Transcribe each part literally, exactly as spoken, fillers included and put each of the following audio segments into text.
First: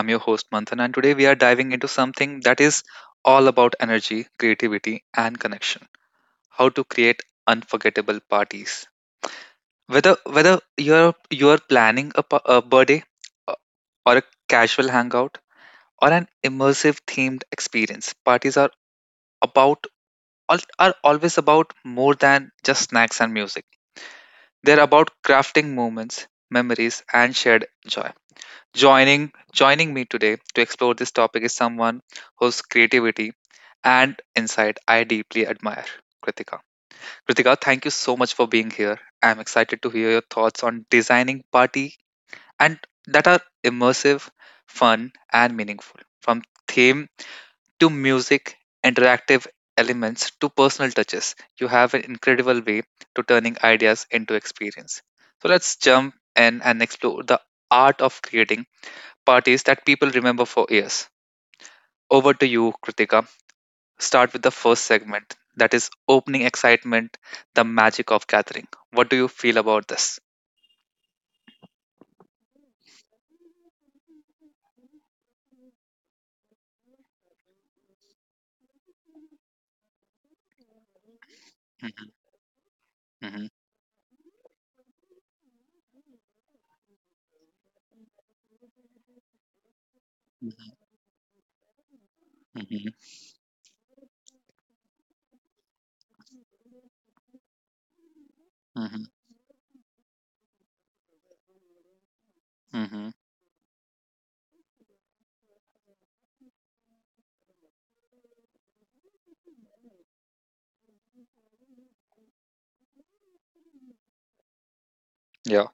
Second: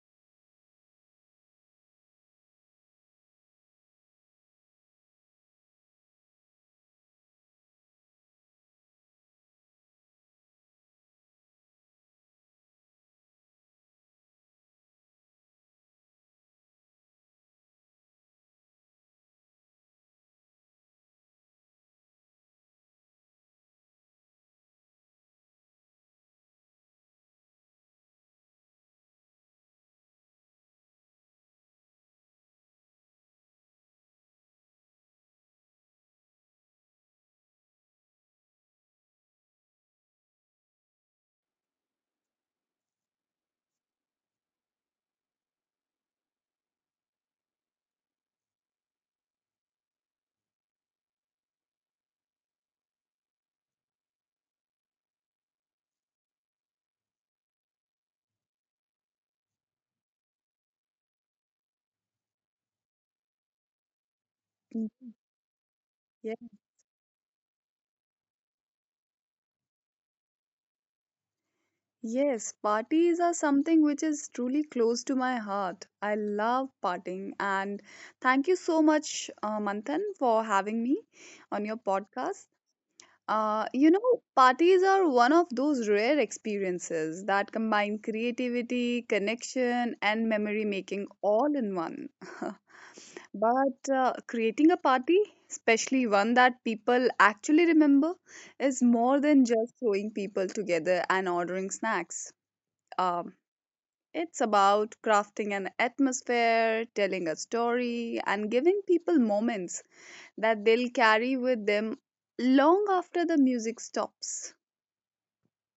I'm your host, Manthan, and today we are diving into something that is all about energy, creativity, and connection. How to create unforgettable parties. Whether whether you're you're planning a, pa- a birthday, uh, or a casual hangout, or an immersive themed experience, parties are about al- are always about more than just snacks and music. They're about crafting moments, memories, and shared joy. Joining joining me today to explore this topic is someone whose creativity and insight I deeply admire, Kritika. Kritika, thank you so much for being here. I'm excited to hear your thoughts on designing party and that are immersive, fun, and meaningful. From theme to music, interactive elements to personal touches, you have an incredible way to turning ideas into experience. So let's jump in and explore the art of creating parties that people remember for years. Over to you, Kritika. Start with the first Ye- segment, that is opening excitement, the magic of gathering. What do you feel about this? Yes, parties are something which is truly close to my heart. I love partying, and thank you so much, uh, Manthan, for having me on your Mhm, podcast. mhm, Uh, you know, parties are one of those rare experiences that combine creativity, connection, and memory mhm, making all in one. mhm, But uh, creating a party, especially one that people actually remember, is mhm, more than just throwing people together and ordering snacks. mhm. Um, it's about crafting an atmosphere, telling a story, and giving people moments that they'll carry with them long after the music stops. Yeah.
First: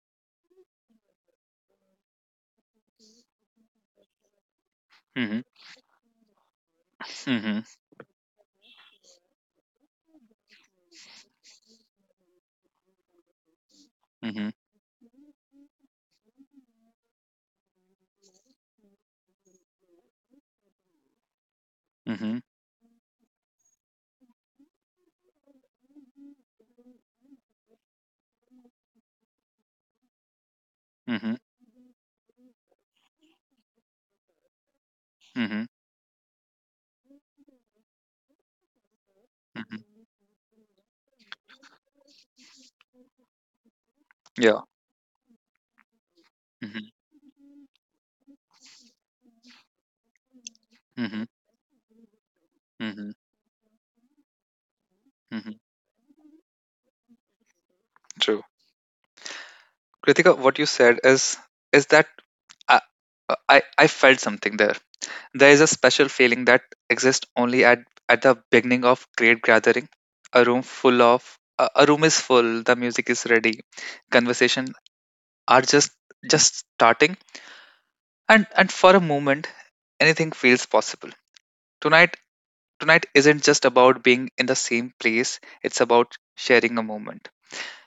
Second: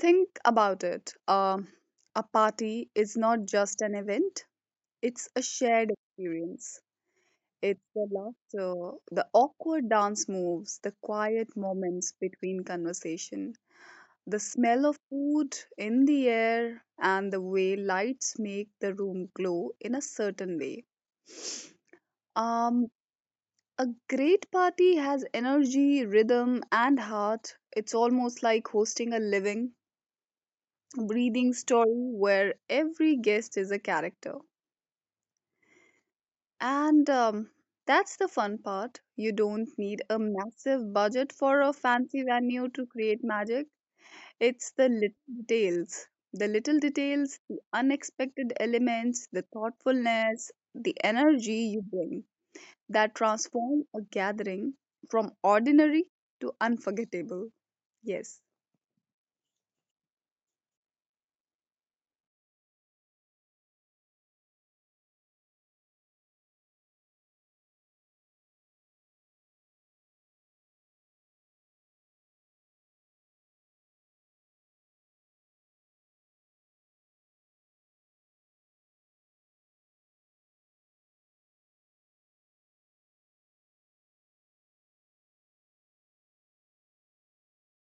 Think about it. Um a party is not just an event, it's a Mhm, shared experience. mhm, It's the laughter, the awkward dance moves, the quiet moments between conversation, the mhm, smell of food in the air, and the way lights make the room glow in a certain way. mhm, Um, A great party has energy, rhythm, and heart. It's almost like hosting a living, mhm, breathing story where every guest is a character. mhm, And um, that's the fun part. You don't mhm. need a massive budget for a fancy venue to create magic. Yeah. It's the little details. The little Mhm, details, the unexpected elements, the thoughtfulness, the mhm, energy you bring, that mhm, transform a gathering from mhm. ordinary to unforgettable. Yes. True. Kritika, what you said is is that I I, I felt something there. There is a special feeling that exists only at, at the beginning of great gathering. A room full of a a room is full, the music is ready, conversation are just just starting and and for a moment anything feels possible. Tonight tonight isn't just about being in the same place, it's about sharing a moment.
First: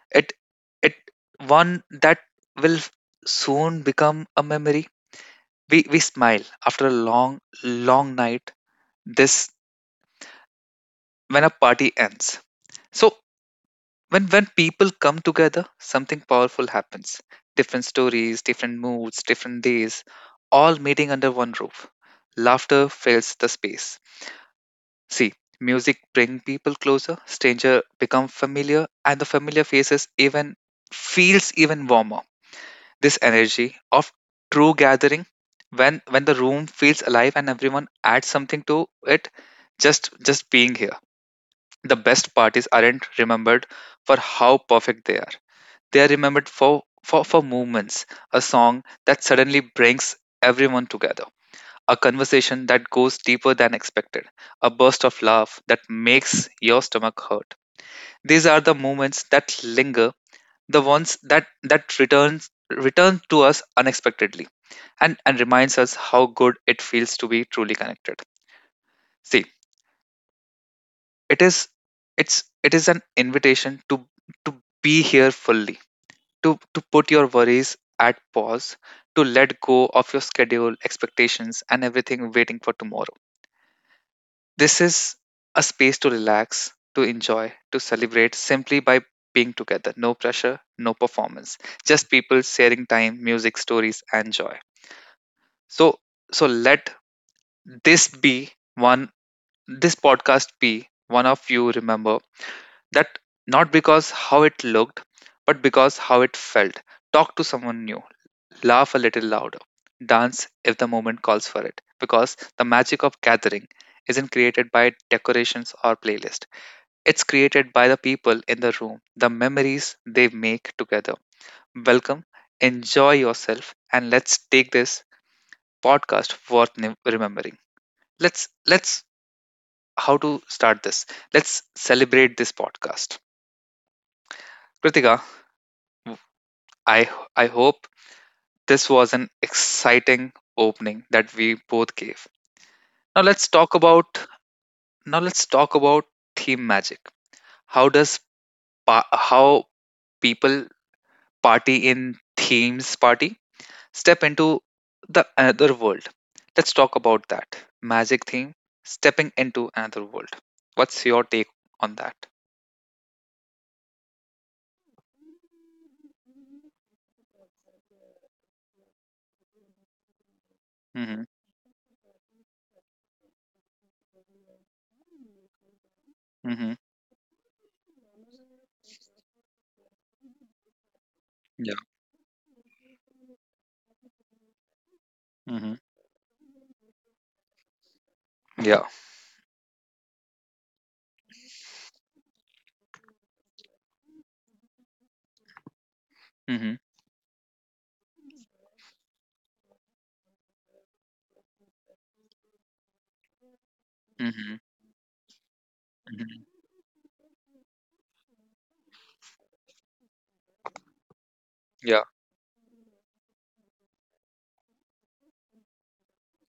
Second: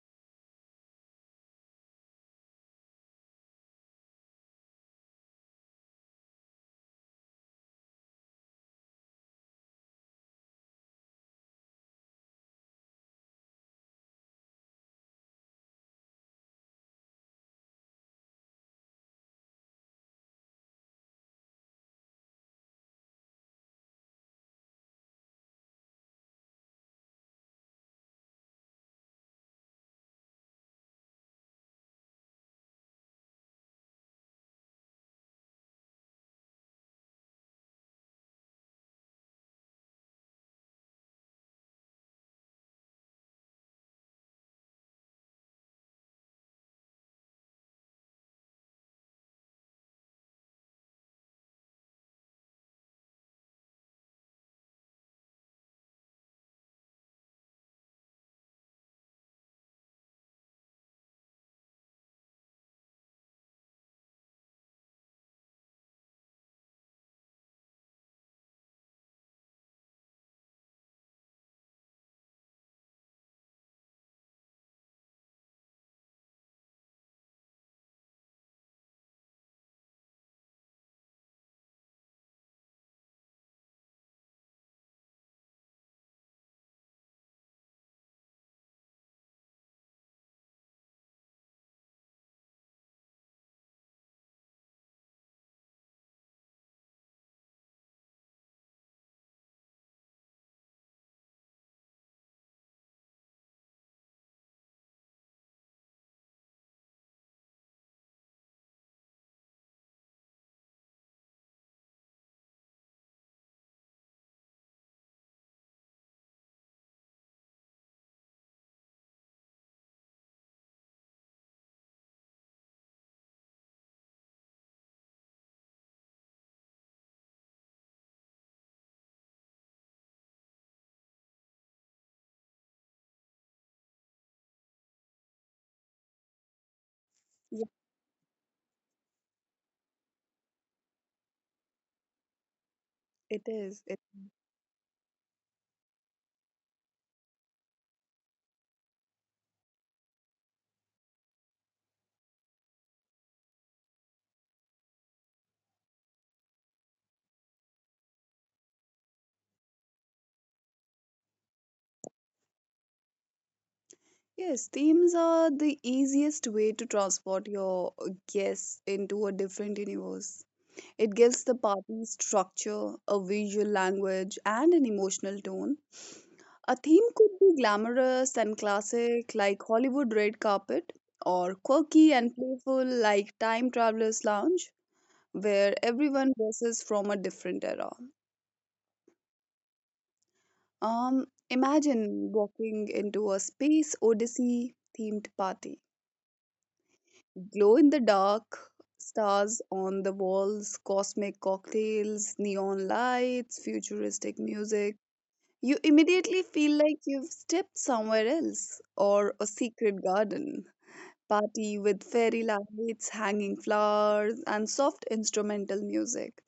It it one that will soon become a memory. We we smile after a long long night this when a party ends. So when when people come together, something powerful happens. Different stories, different moods, different days, all meeting under one roof. Laughter fills the space. See, music bring people closer, stranger become familiar, and the familiar faces even feels even warmer. This energy of true gathering, when when the room feels alive and everyone adds something to it, just just being here. The best parties aren't remembered for how perfect they are. They are remembered for, for, for moments, a song that suddenly brings everyone together, a conversation that goes deeper than expected, a burst of laugh that makes your stomach hurt. These are the moments that linger, the ones that, that returns return to us unexpectedly and, and reminds us how good it feels to be truly connected. See, it is it's it is an invitation to to be here fully, to to put your worries at pause, to let go of your schedule expectations and everything waiting for tomorrow. This is a space to relax, to enjoy, to celebrate simply by being together. No pressure, no performance, just people sharing time, music, stories, and joy. So so let this be one this podcast be one of you remember. That, not because how it looked, but because how it felt. Talk to someone new, laugh a little louder, dance if the moment calls for it. Because the magic of gathering isn't created by decorations or playlist. It's created by the people in the room, the memories they make together. Welcome, enjoy yourself, and let's take this podcast worth ne- remembering. Let's let's how to start this. Let's celebrate this podcast. Kritika, I I Yeah, hope this was an exciting opening that we both gave. Now it let's talk is. It about now let's talk about theme magic. How does pa- how people party in themes party step into the another world? Let's talk about that magic theme, stepping into another world. What's your take on that? Yes, themes are the easiest way to transport your guests into a different universe. It Mm-hmm. gives the party structure, a visual language, and an emotional tone. Mm-hmm. A theme could be glamorous and classic, like Hollywood red carpet, or Yeah. quirky and playful, like Time Traveler's Lounge, Mm-hmm. where everyone dresses from a different era. Yeah. Um, imagine walking into a space odyssey themed party. Mm-hmm. Glow in the dark, stars on the walls, cosmic cocktails, neon lights, futuristic Mm-hmm. music. You immediately Mm-hmm. feel like you've stepped somewhere else, or a secret garden. Party Yeah. with fairy lights, hanging flowers, and soft instrumental music.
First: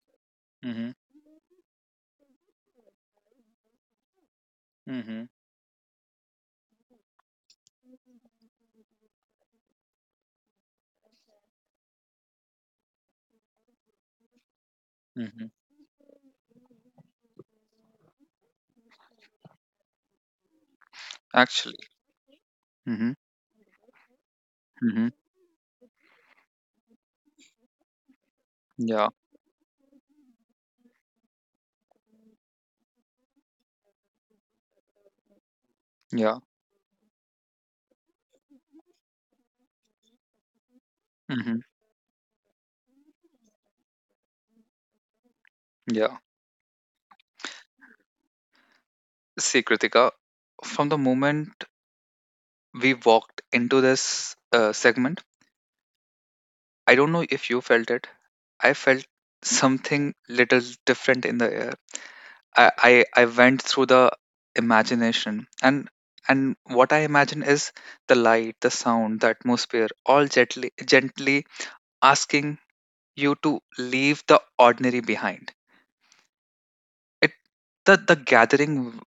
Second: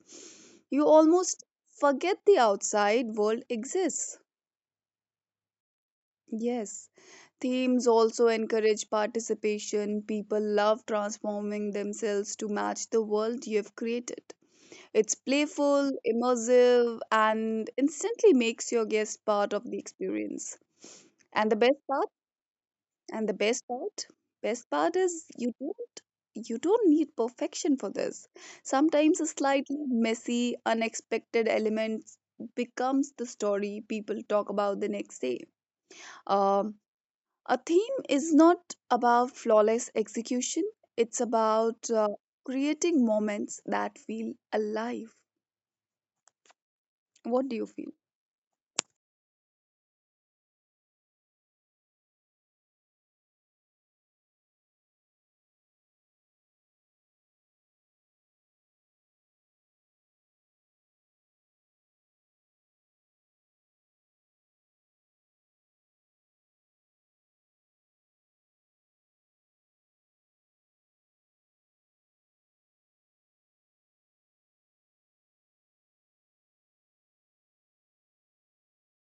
You Mm-hmm. almost forget the outside world exists. Mm-hmm. Yes, themes also encourage participation. People love transforming themselves to match the world you've created. It's Mm-hmm. playful, immersive, and instantly makes your guest part of the experience. And the Actually. best part, Mm-hmm. and the best part, best part Mm-hmm. is you don't you don't need perfection for this. Yeah. Sometimes a slightly messy, unexpected element becomes the story people talk about the next day. Yeah. Um a theme is not about flawless execution, it's hmm about uh, creating moments that feel alive. Yeah. What do you feel? See, Kritika, from the moment we walked into this uh, segment, I don't know if you felt it. I felt something little different in the air. I, I, I went through the imagination and and what I imagine is the light, the sound, the atmosphere, all gently gently asking you to leave the ordinary behind. It the, the gathering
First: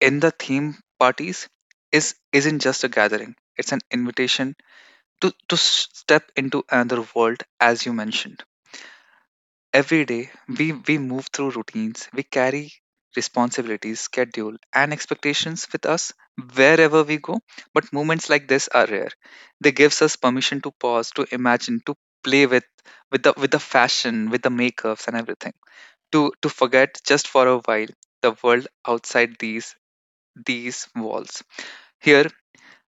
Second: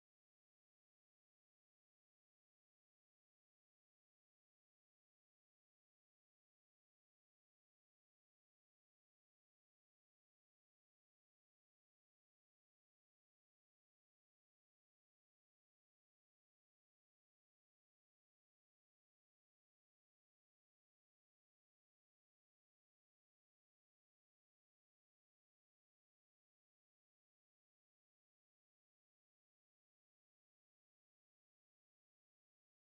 in the theme parties is isn't just a gathering. It's an invitation to to step into another world. As you mentioned, every day we we move through routines, we carry responsibilities, schedule, and expectations with us wherever we go. But moments like this are rare. They gives us permission to pause, to imagine, to play with with the with the fashion, with the makeups and everything, to to forget just for a while the world outside these these walls. Here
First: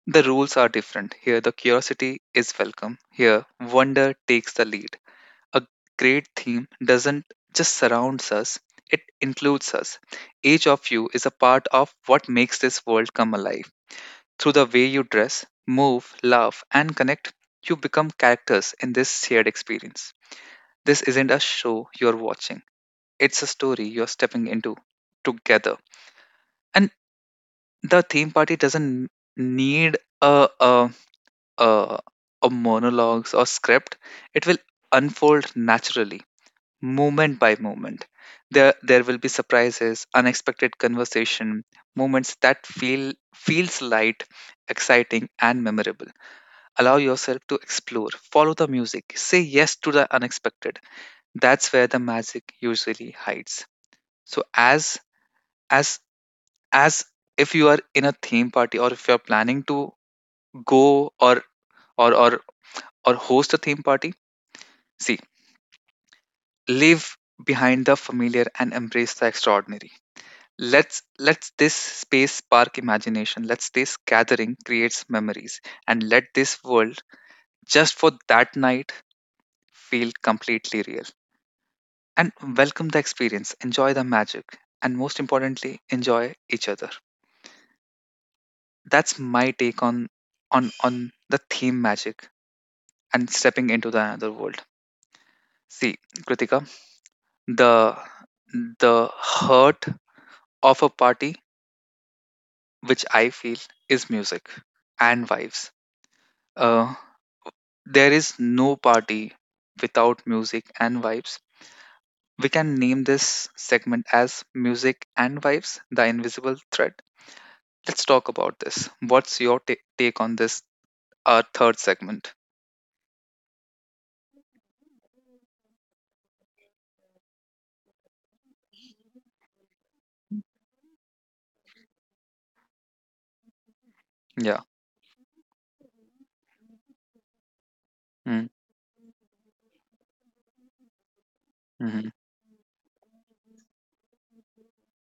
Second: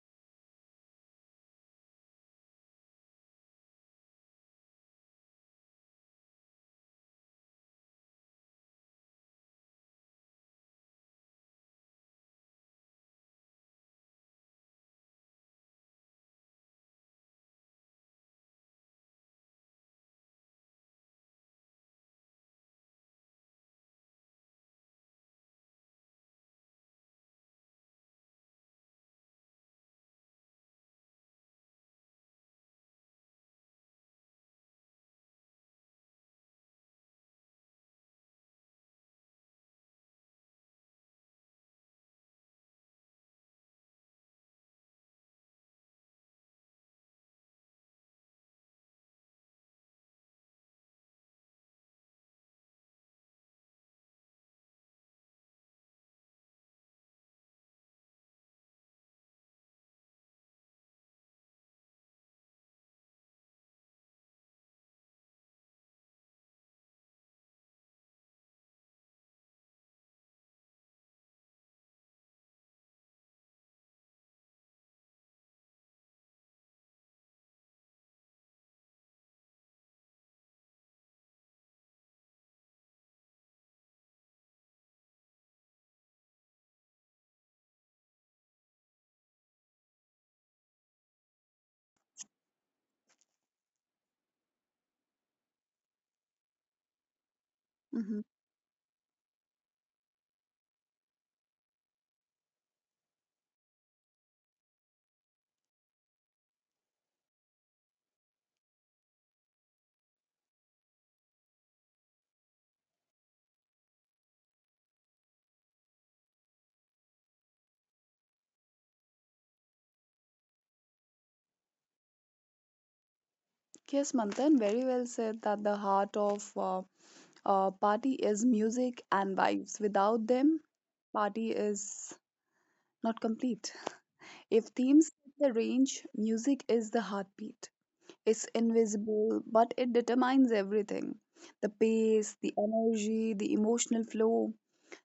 the rules are different. Here, the curiosity is welcome. Here, wonder takes the lead. A great theme doesn't just surrounds us, it includes us. Each of you is a part of what makes this world come alive. Through the way you dress, move, laugh, and connect, you become characters in this shared experience. This isn't a show you're watching, it's a story you're stepping into together. And the theme party doesn't need a, a uh, or monologues or script, it will unfold naturally, moment by moment. There, there will be surprises, unexpected conversation, moments that feel feels light, exciting, and memorable. Allow yourself to explore, follow the music, say yes to the unexpected. That's where the magic usually hides. So as as as if you are in a theme party or if you are planning to go or or or or host a theme party, see, leave behind the familiar and embrace the extraordinary. Let's let this space spark imagination, let's this gathering creates memories, and let this world, just for that night, feel completely real. And welcome the experience, enjoy the magic, and most importantly enjoy each other. That's my take on on on the theme magic and stepping into the another world. See, Kritika, the Hmm. the hurt of a party, which I feel, is music and vibes. Uh, there is no party without music and vibes. We can name this segment as Music and Vibes, the Invisible Thread. Let's talk about this. What's your ta- take on this? Our third segment? Yes, Manthan, very well said that the heart of uh, a party is music and vibes. Without them, party is not complete. Yeah. If themes set the range, music is the heartbeat. Mm-hmm. It's invisible, but it determines everything, the Mm-hmm. pace, the energy, the emotional flow.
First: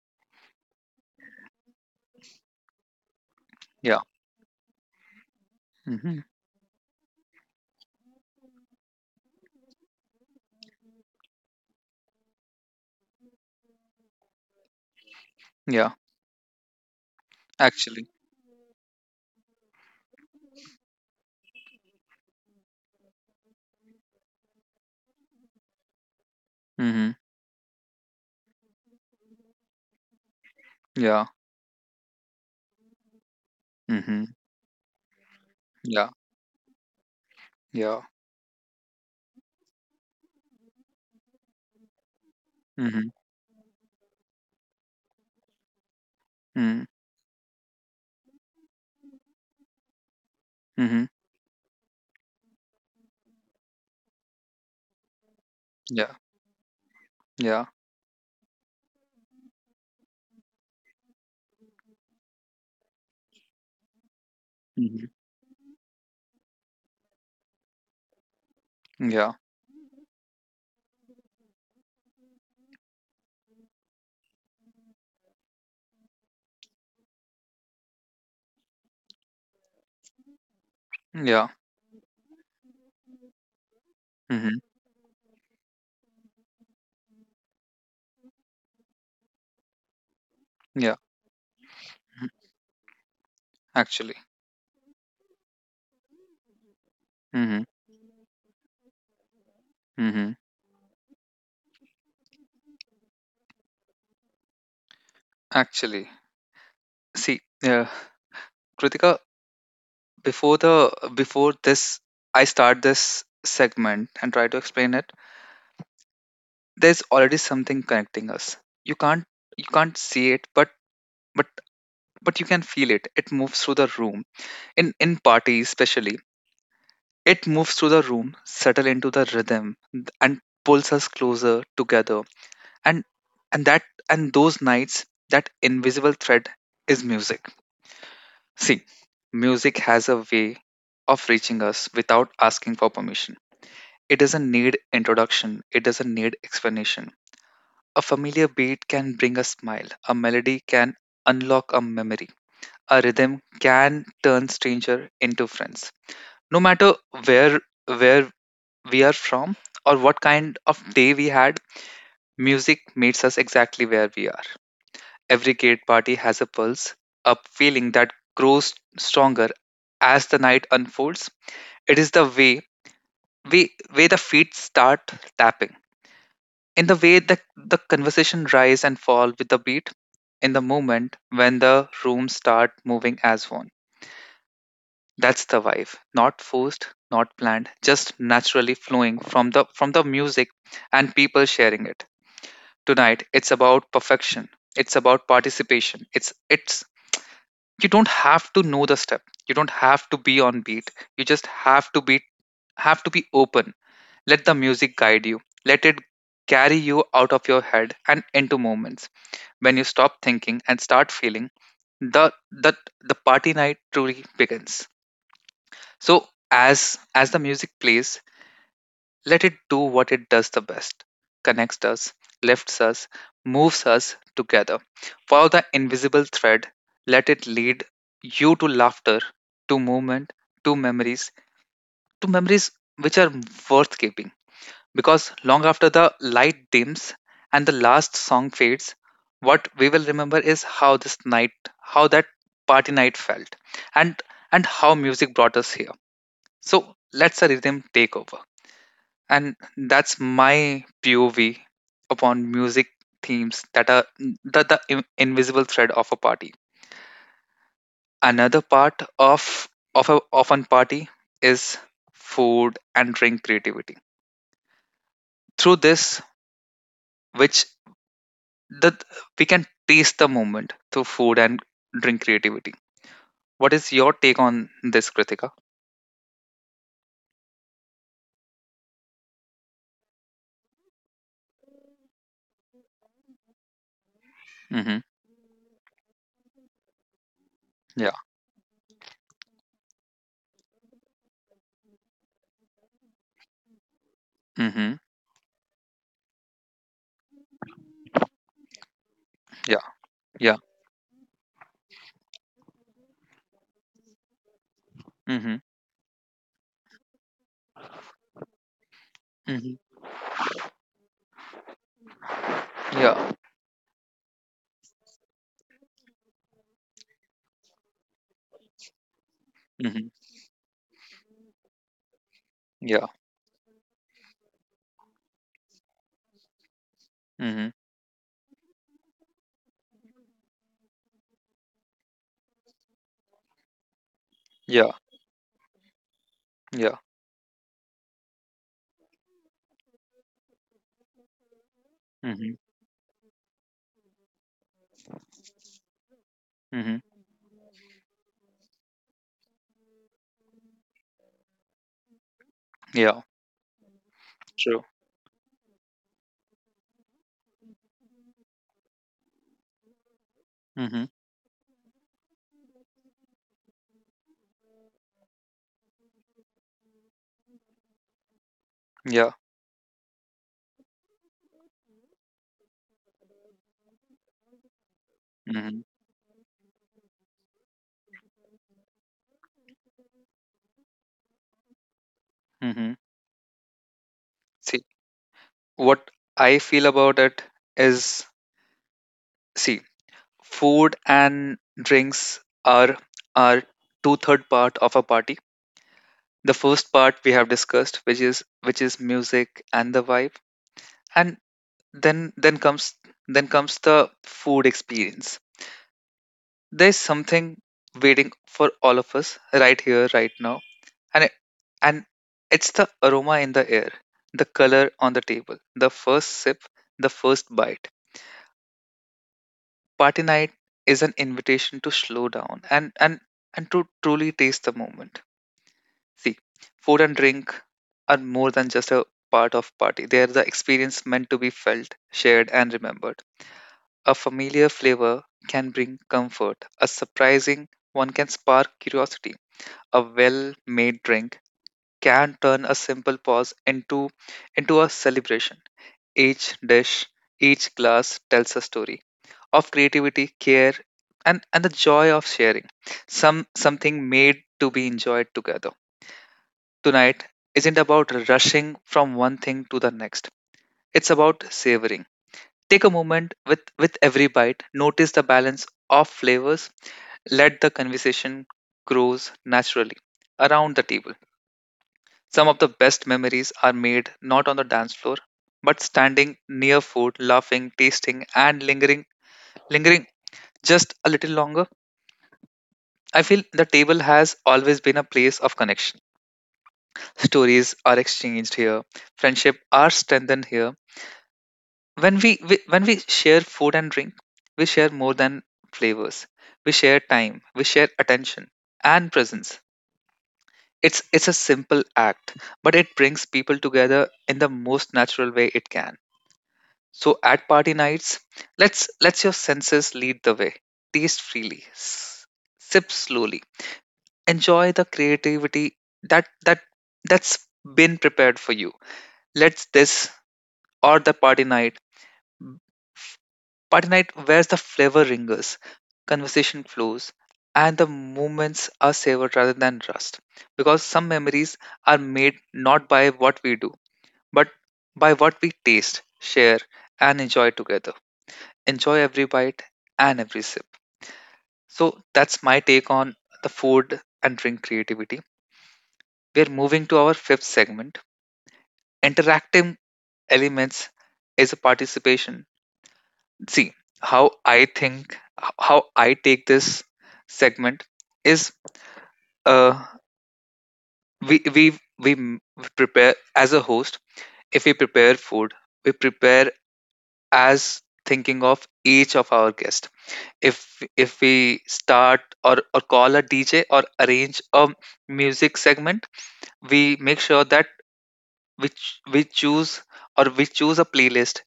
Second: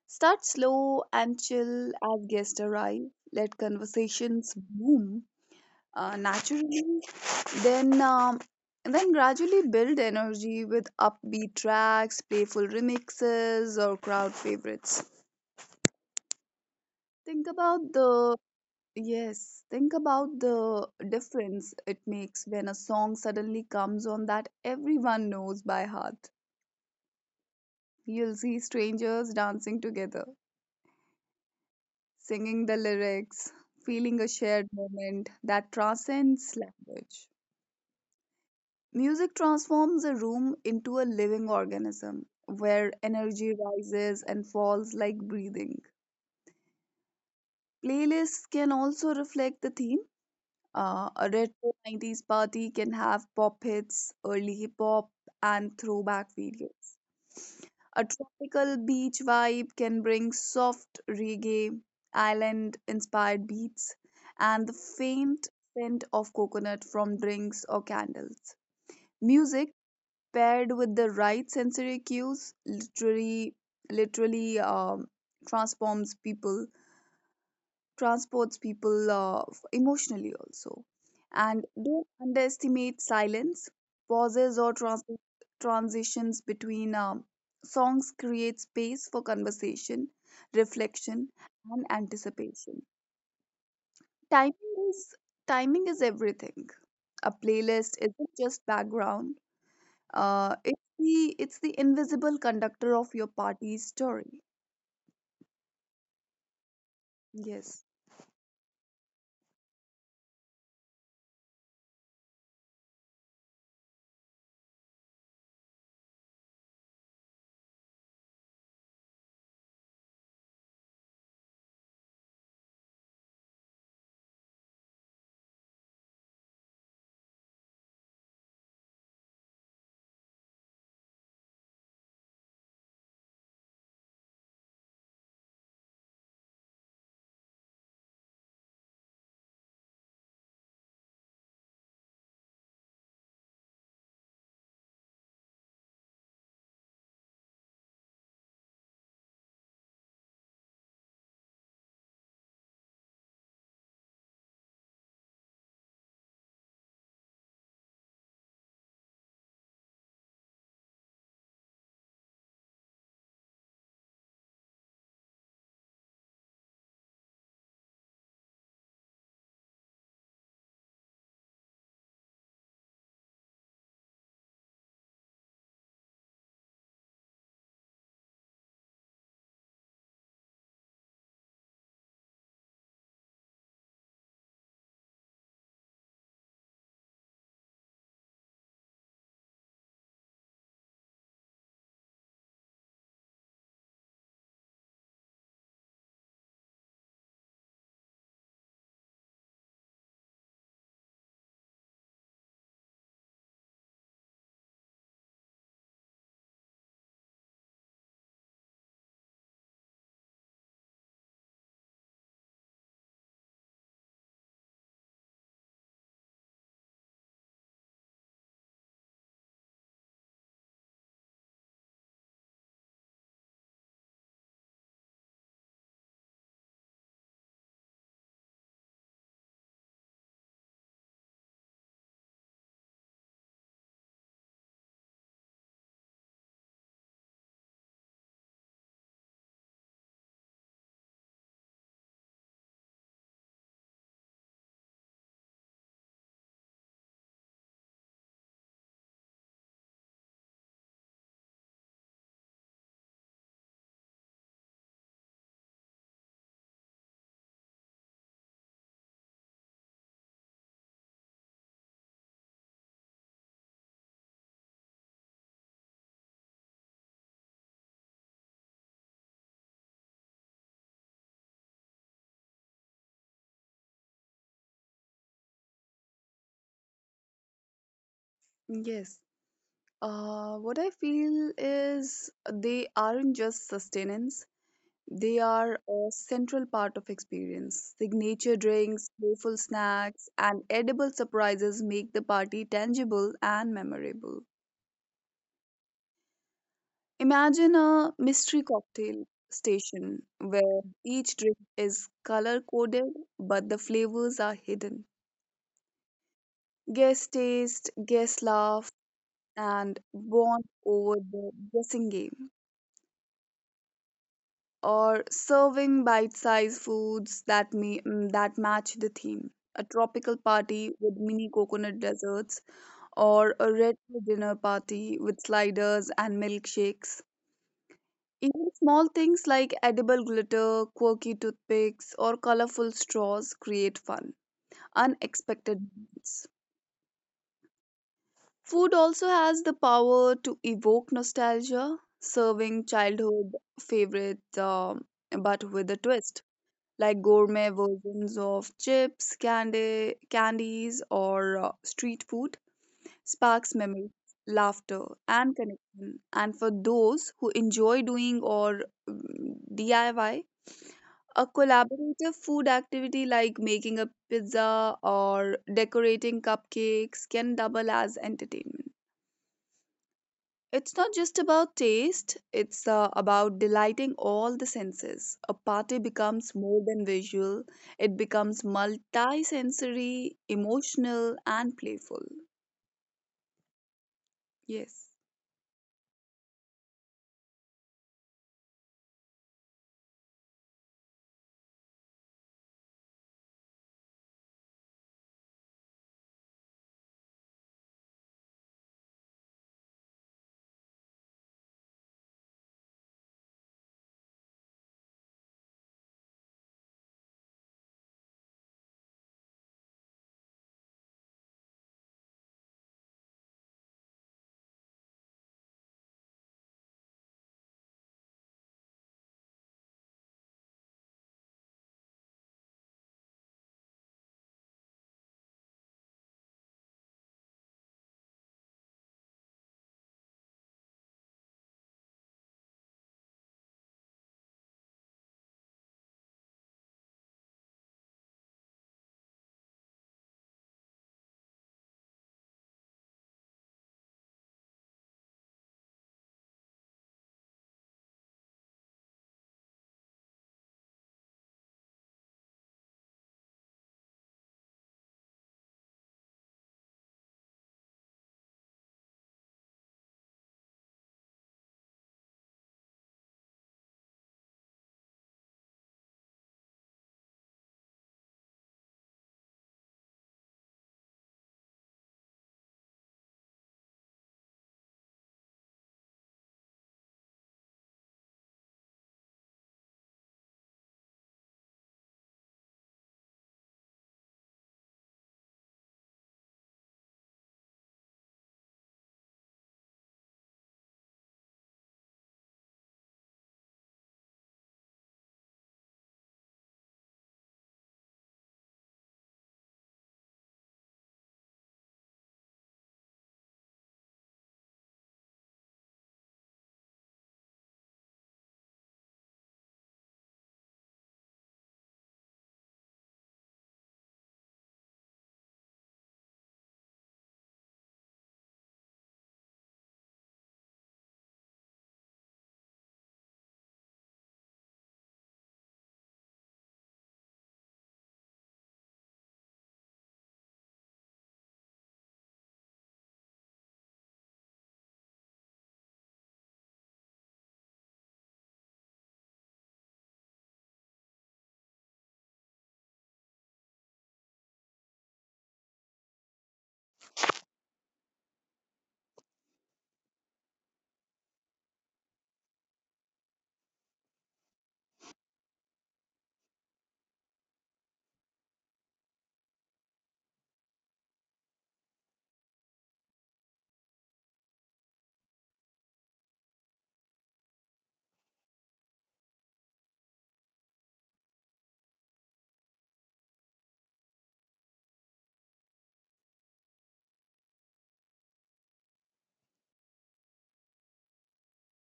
Start slow and chill as guests arrive. Let Yeah. conversations bloom uh, Mm-hmm. naturally. Then, um, then gradually build energy with upbeat tracks, playful remixes, or crowd favorites. Yeah. Think about Actually. the yes. Think about the difference it makes when a song suddenly comes on that everyone knows by heart. Mm-hmm. You'll see strangers dancing together, Yeah. singing the lyrics, feeling Mm-hmm. a shared moment that Yeah. transcends language. Yeah. Music transforms a room into a living organism where Mm-hmm. energy rises and falls like breathing. Mm-hmm. Playlists can also reflect the theme. Mm-hmm. Uh, a retro nineties party can have pop hits, early hip hop, and Yeah. throwback videos. Yeah. A tropical beach vibe can bring soft reggae, island inspired beats, and the Mm-hmm. faint scent of coconut from drinks or candles. Yeah. Music paired with the right sensory cues literally literally um, transforms people transports people uh, emotionally also. Yeah. And don't underestimate silence, pauses, Mm-hmm. or trans- transitions between um, songs create space for conversation, Yeah. reflection, and Mhm. anticipation. Actually. Timing is timing is everything. A Mhm, playlist isn't just background. Uh, mhm. it's the it's the invisible conductor of your party's story. Actually, Yes. see, uh, Kritika, before the before this, I start this segment and try to explain it. There's already something connecting us. You can't you can't see it, but but but you can feel it. It moves through the room. In in parties, especially, it moves through the room, settle into the rhythm, th- and pulls us closer together. And and that and those nights, that invisible thread is music. See, music has a way of reaching us without asking for permission. It doesn't need introduction, it doesn't need explanation. A familiar beat can bring a smile, a melody can unlock a memory, a rhythm can turn stranger into friends. No matter where where we are from or what kind of day we had, music meets us exactly where we are. Every great party has a pulse, a feeling that grows stronger as the night unfolds. It is the way, way, way the feet start tapping, in the way that the conversation rise and fall with the beat, in the moment when the room start moving as one. That's the vibe, not forced, not planned, just naturally flowing from the from the music and people sharing it. Tonight, it's about perfection. It's about participation. It's it's you don't have to know the step. You don't have to be on beat. You just have to be have to be open. Let the music guide you. Let it carry you out of your head and into moments when you stop thinking and start feeling. The the the party night truly begins. So as as the music plays, let it do what it does the best. Connects us, lifts us, moves us together. Follow the invisible thread. Let it lead you to laughter, to movement, to memories, to memories which are worth keeping. Because long after the light dims and the last song fades, what we will remember is how this night, how that party night felt, and and how music brought us here. So let's a rhythm take over, and that's my P O V upon music themes that are that the in- invisible thread of a party. Another part of of a of an party is food and drink creativity. Through this, which that we can taste the moment through food and drink creativity. What is your take on this, Kritika? Yes. Uh, what I feel is they aren't just sustenance, Mm-hmm. they are a central part of experience. Yeah. Signature drinks, playful snacks, and edible surprises make the party tangible and memorable. Mm-hmm. Imagine a mystery cocktail Yeah. station where Yeah. each drink is color coded but the flavors are hidden. Mm-hmm. Guests taste, guests laugh, and Mm-hmm. bond over the guessing game, Yeah. or serving bite-sized foods that may, mm, that match the theme. A tropical Mm-hmm. party with mini coconut desserts, Yeah. or a retro dinner party with sliders and milkshakes. Mm-hmm. Even small things like edible glitter, quirky toothpicks, or colorful straws create fun, Yeah. unexpected moments. Yeah. Food also has the power to evoke nostalgia, serving Mm-hmm. childhood favorites um, but with a twist, like Mm-hmm. gourmet versions of chips, candy, candies, or uh, street food, Yeah. sparks memories, laughter, True. and connection. And for those who enjoy doing or mm, D I Y, Mm-hmm. a collaborative food activity like making a pizza or decorating cupcakes can double as entertainment. Yeah. It's not just about taste, it's uh, about delighting all the senses. A party Mm-hmm. becomes more than visual, it becomes multi sensory, emotional, and playful. Mm-hmm. Yes. See, what I feel about it is, see, food and drinks are are two third part of a party. The first part we have discussed, which is which is music and the vibe, and then then comes then comes the food experience. There's something waiting for all of us right here right now. And it, and it's the aroma in the air, the color on the table, the first sip, the first bite. Party night is an invitation to slow down and and and to truly taste the moment. See, food and drink are more than just a part of party. They are the experience meant to be felt, shared and remembered. A familiar flavor can bring comfort. A surprising one can spark curiosity. A well-made drink can turn a simple pause into into a celebration. Each dish, each glass tells a story of creativity, care and, and the joy of sharing. Some something made to be enjoyed together tonight isn't about rushing from one thing to the next. It's about savoring. Take a moment with, with every bite, notice the balance of flavors, let the conversation grows naturally around the table. Some of the best memories are made not on the dance floor, but standing near food, laughing, tasting, and lingering lingering just a little longer. I feel the table has always been a place of connection. Stories are exchanged here, friendship are strengthened here. When we, we when we share food and drink, we share more than flavors, we share time, we share attention and presence. It's it's a simple act, but it brings people together in the most natural way it can. So at party nights, let's let your senses lead the way, taste freely, s- sip slowly, enjoy the creativity that that that's been prepared for you. Let this or the party night. Party night wears the flavor ringers, conversation flows, and the moments are savored rather than rust. Because some memories are made not by what we do, but by what we taste, share, and enjoy together. Enjoy every bite and every sip. So that's my take on the food and drink creativity. We're moving to our fifth segment. Interactive elements is a participation. See, how I think, how I take this segment is, uh we we we m- prepare as a host. If we prepare food, we prepare as thinking of each of our guests. if if we start or or call a DJ or arrange a music segment, we make sure that which we ch- we choose or we choose a playlist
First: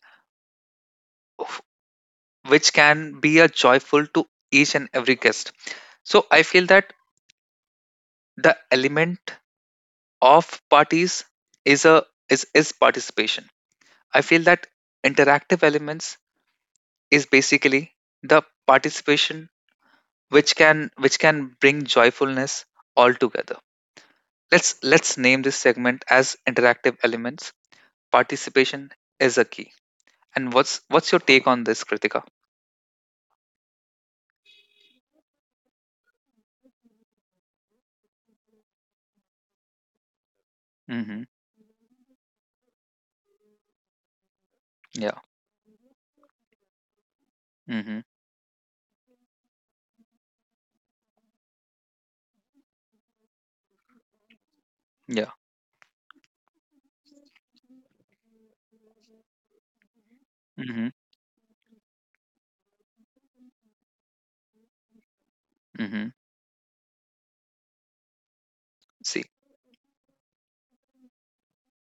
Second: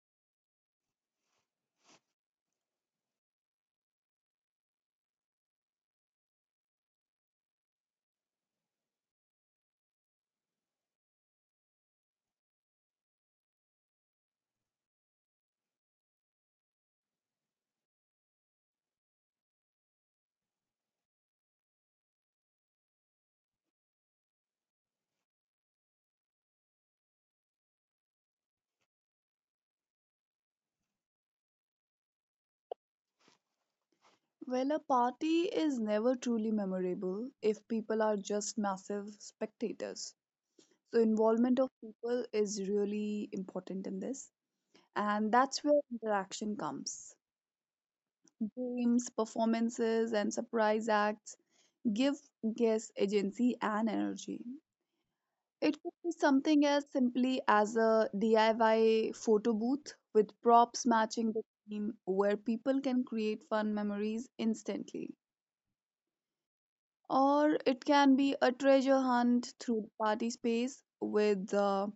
of- which can be a joyful to each and every guest. So I feel that the element of parties is a is is participation. I feel that interactive elements is basically the participation which can which can bring joyfulness all together. Let's let's name this segment as interactive elements. Participation is a key. And what's what's your take on this, Kritika? Well, a party is never truly memorable if people are just massive spectators. So, Mhm. involvement of people is really important in this, Yeah. and that's where interaction comes. Mhm. Games, performances, and surprise acts give guests agency and energy. Yeah. It could be something as simply as a D I Y photo booth with props Mhm. matching the theme where people can create fun memories instantly. Mhm. Or it can be a treasure See. hunt through the party space with uh,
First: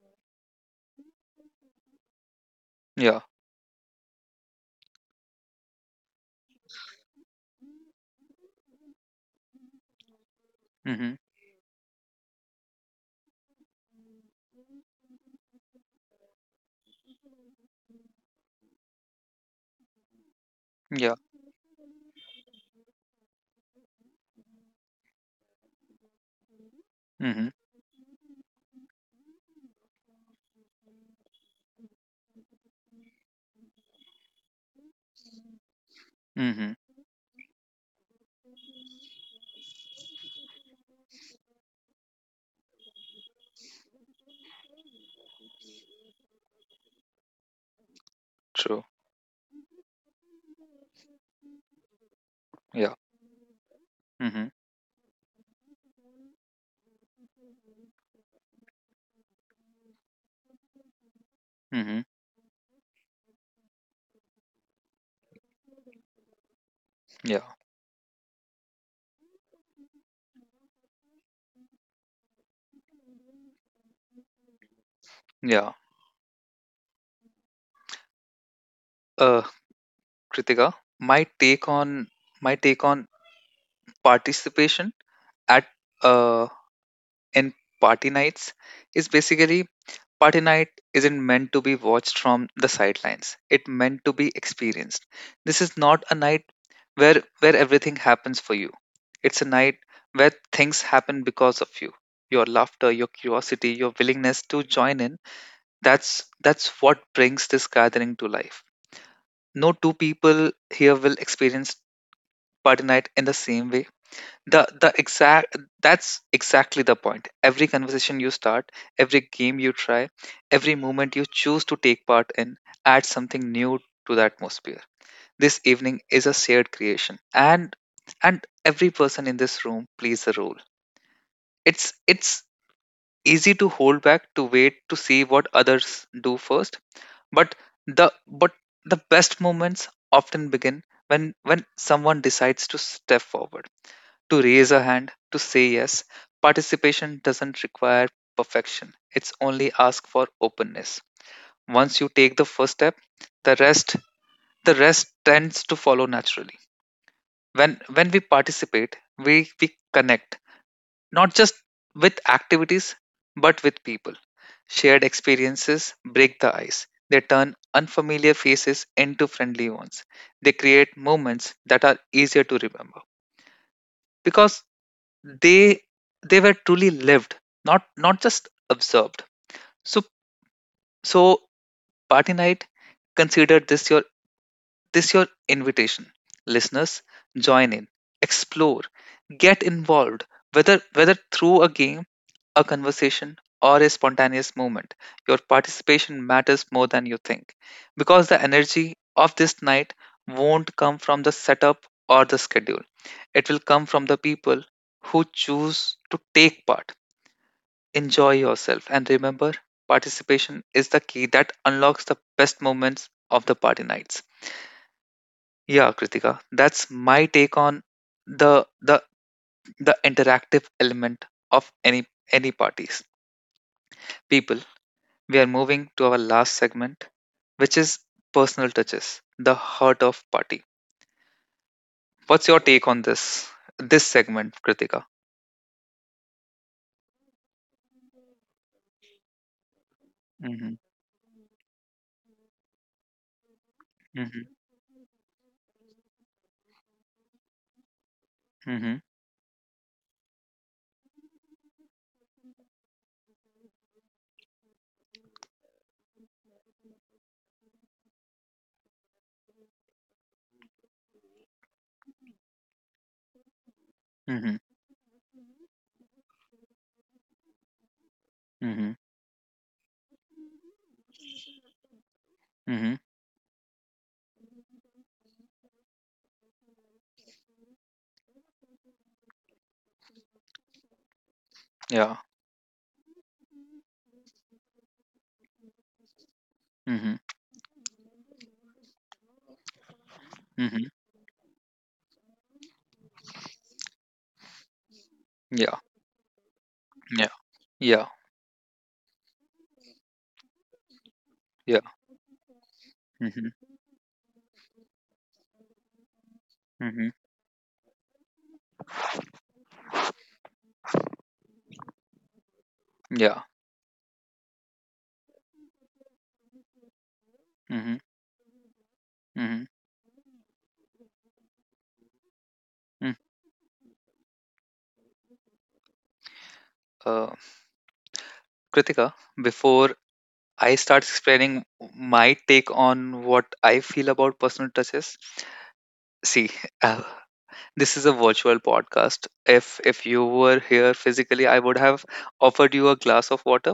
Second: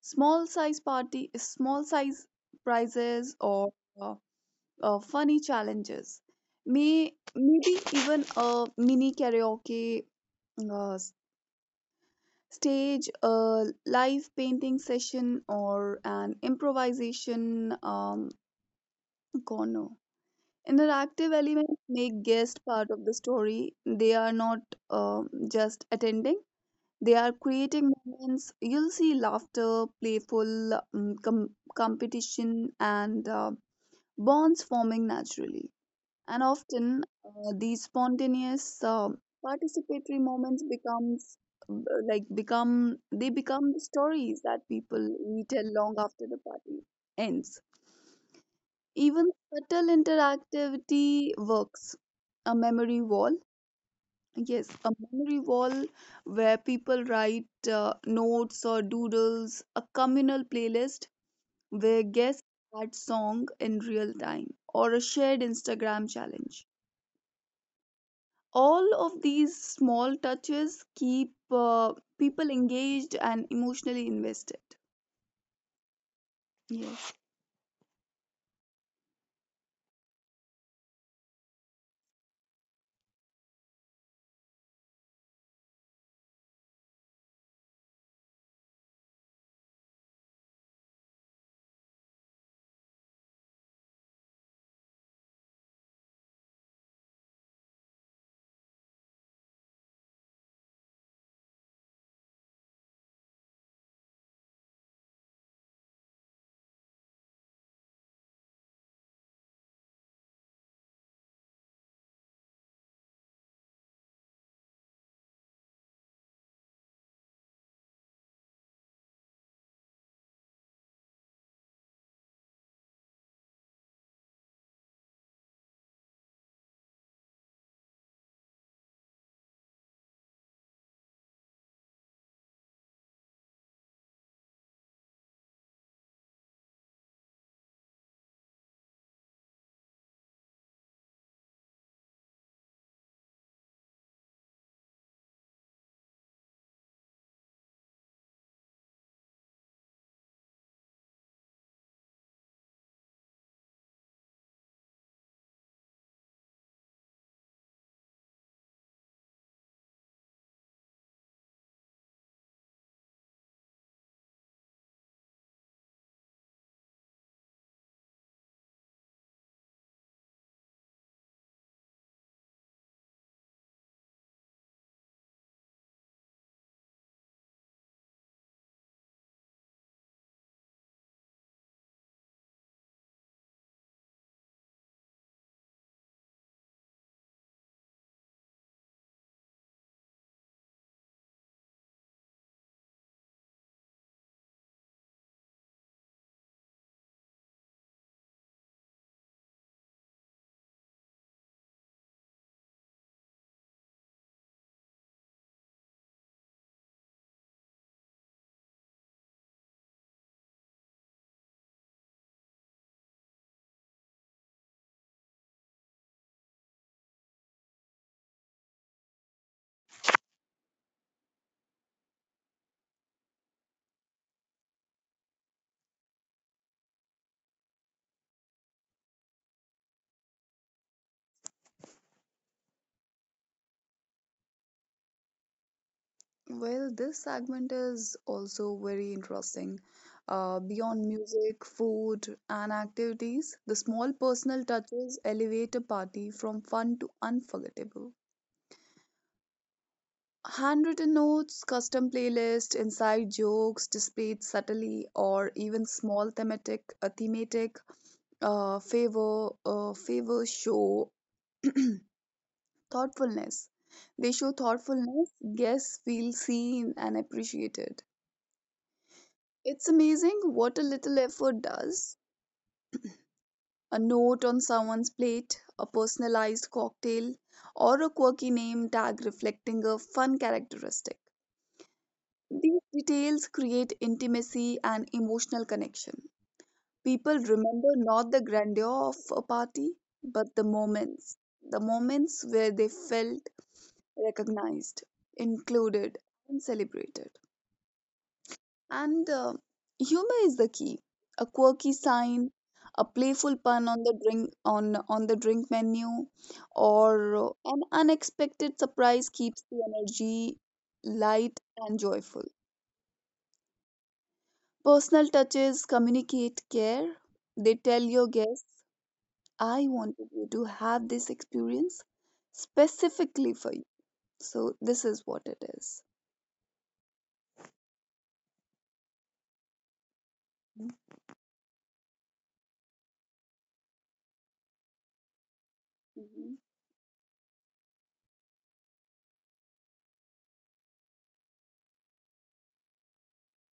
small size party, small size Yeah. prizes or uh, uh, funny challenges. May maybe even a mini karaoke uh, Mhm. stage, a live painting session, or an improvisation um, corner. Yeah. Interactive elements make guests part of the story. They are not um, just attending, they are Mhm. creating moments. You'll see laughter, playful um, com- competition, and uh, bonds forming naturally, and Mhm. often uh, these spontaneous uh, participatory moments becomes uh, like become they become the stories that people retell long after the party ends. True. Even subtle interactivity works, a Yeah. memory wall. Mhm. Yes, a memory wall where people write uh, notes or doodles, a communal playlist where Mhm. guests add song in real time, or a shared Instagram challenge. Yeah. All of these small touches keep uh, people engaged and emotionally invested. Yeah. Yes. uh, Kritika, my take on my take on participation at uh, in party nights is basically, party night isn't meant to be watched from the sidelines. It meant to be experienced. This is not a night where where everything happens for you. It's a night where things happen because of you. Your laughter, your curiosity, your willingness to join in. That's that's what brings this gathering to life. No two people here will experience Pardonite in the same way. The the exact That's exactly the point. Every conversation you start, every game you try, every moment you choose to take part in adds something new to the atmosphere. This evening is a shared creation. And and every person in this room plays a role. It's it's easy to hold back, to wait to see what others do first, but the but the best moments often begin when when someone decides to step forward, to raise a hand, to say yes. Participation doesn't require perfection, it's only ask for openness. Once you take the first step, the rest the rest tends to follow naturally. When when we participate, we, we connect not just with activities but with people. Shared experiences break the ice. They turn unfamiliar faces into friendly ones. They create moments that are easier to remember. Because they they were truly lived, not not just observed. So so party night, consider this your this your invitation. Listeners, join in, explore, get involved, whether whether through a game, a conversation, or a spontaneous movement. Your participation matters more than you think, because the energy of this night won't come from the setup or the schedule. It will come from the people who choose to take part. Enjoy yourself and remember, participation is the key that unlocks the best moments of the party nights. Yeah, Kritika, that's my take on the the the interactive element of any any parties. People, we are moving to our last segment, which is personal touches, the heart of party. What's your take on this this segment, Kritika? Well, this segment is also very interesting. Uh, hmm. Beyond music, food, and activities, the small Hmm. personal touches elevate a party from fun to unforgettable. Hmm. Handwritten notes, custom playlists, inside jokes displayed subtly, or even small thematic, uh, thematic uh, favor, uh, favor show thoughtfulness. They show Hmm. thoughtfulness, guests feel seen and appreciated. Hmm. It's amazing what a little effort does. Hmm. A note on someone's plate, a personalized cocktail, or a quirky name tag reflecting a fun characteristic. Yeah. These details create intimacy and emotional connection. Hmm. People remember not the grandeur of a party, but the Mhm. moments, the moments where they felt recognized, Yeah. included, and Yeah. celebrated. Yeah. And uh, humor is the key. A Yeah. quirky sign, a Mhm. playful pun on the drink on on the drink menu, Mhm. or uh, an unexpected surprise keeps the energy light and joyful. Yeah. Personal touches communicate care. They Mhm. tell your guests, Mhm. "I wanted you to have this experience Mm. specifically for you." So this is what it is. Uh, Kritika, before I start explaining my take on what I feel about personal touches, see, Mhm. uh, this is a virtual podcast. If if you were here physically, I would have offered you a glass of water.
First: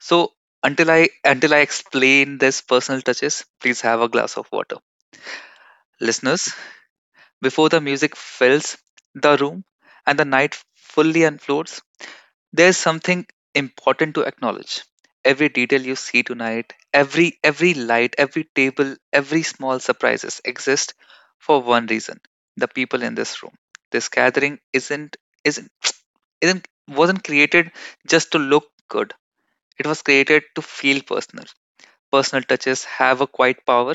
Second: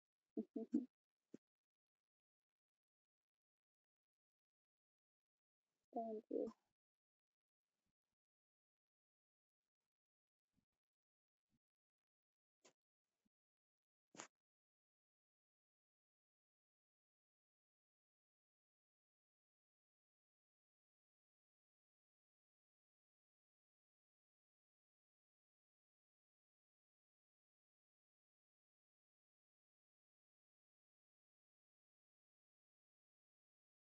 So until I until I explain this personal touches, please have a glass of water. Thank Listeners, you. before the music fills the room and the night fully unfolds, there's something important to acknowledge. Every detail you see tonight, every every light, every table, every small surprises exist for one reason. The people in this room. This gathering isn't isn't isn't wasn't created just to look good. It was created to feel personal. Personal touches have a quiet power.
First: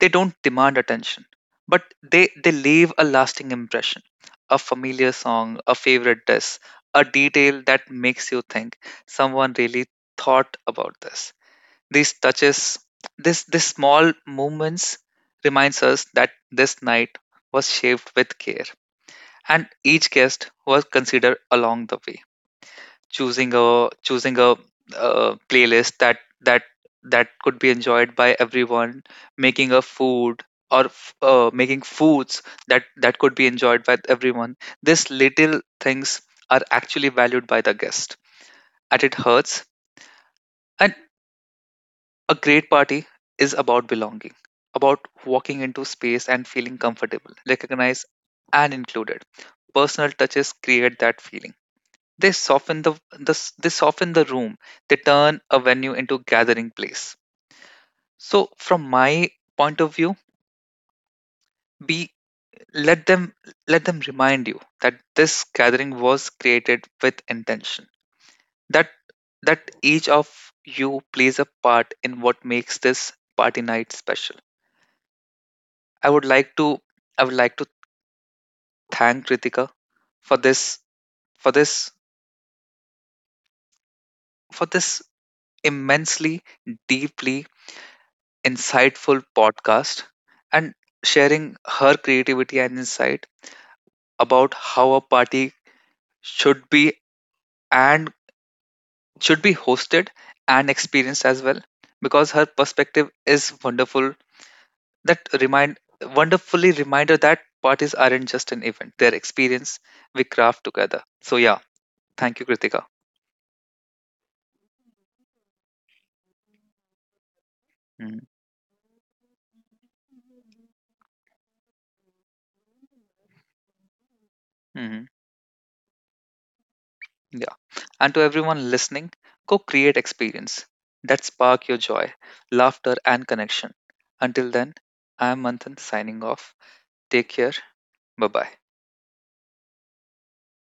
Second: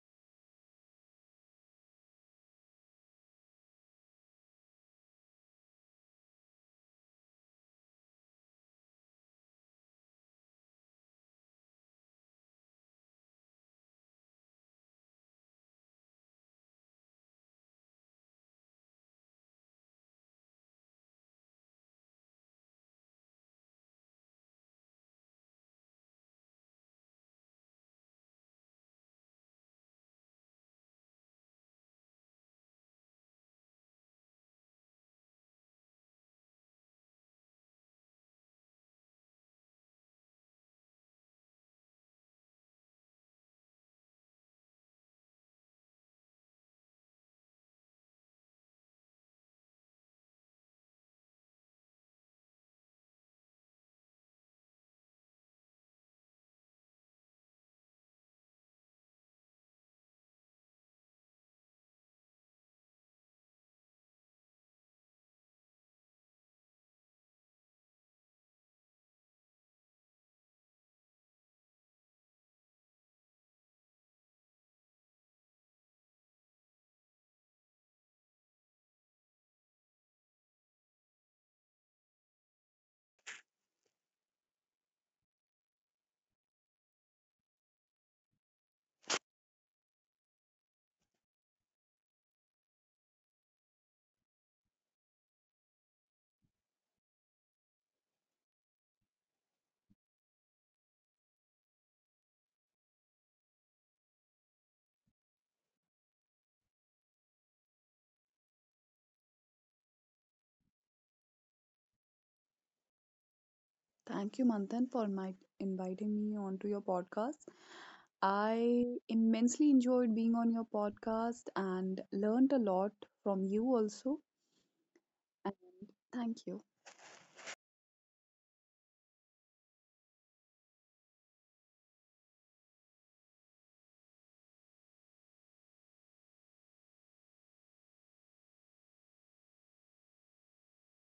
They don't demand attention, but they, they leave a lasting impression. A familiar song, a favorite dish, a detail that makes you think someone really thought about this. These touches, this these small movements reminds us that this night was shaped with care and each guest was considered along the way, choosing a choosing a uh, playlist that that that could be enjoyed by everyone, making a food or f- uh, making foods that that could be enjoyed by everyone. These little things are actually valued by the guest at its hearts. And a great party is about belonging, about walking into space and feeling comfortable, recognized and included. Personal touches create that feeling. They soften the, the they soften the room. They turn a venue into a gathering place. So from my point of view, be let them let them remind you that this gathering was created with intention. That that each of you plays a part in what makes this party night special. I would like to I would like to thank Kritika for this for this for this immensely deeply insightful podcast, and sharing her creativity and insight about how a party should be and should be hosted and experienced as well, because her perspective is wonderful. That remind Wonderfully reminder that parties aren't just an event, they're experience we craft together. So yeah, thank you, Kritika. Thank you, Manthan, for my inviting me onto your podcast. Mm-hmm. I immensely enjoyed being on your podcast and learned a lot from you also. Mm-hmm. And thank you. Yeah. And to everyone listening, go create experience that spark your joy, laughter, and connection. Until then, I am Manthan signing off. Take care. Bye bye.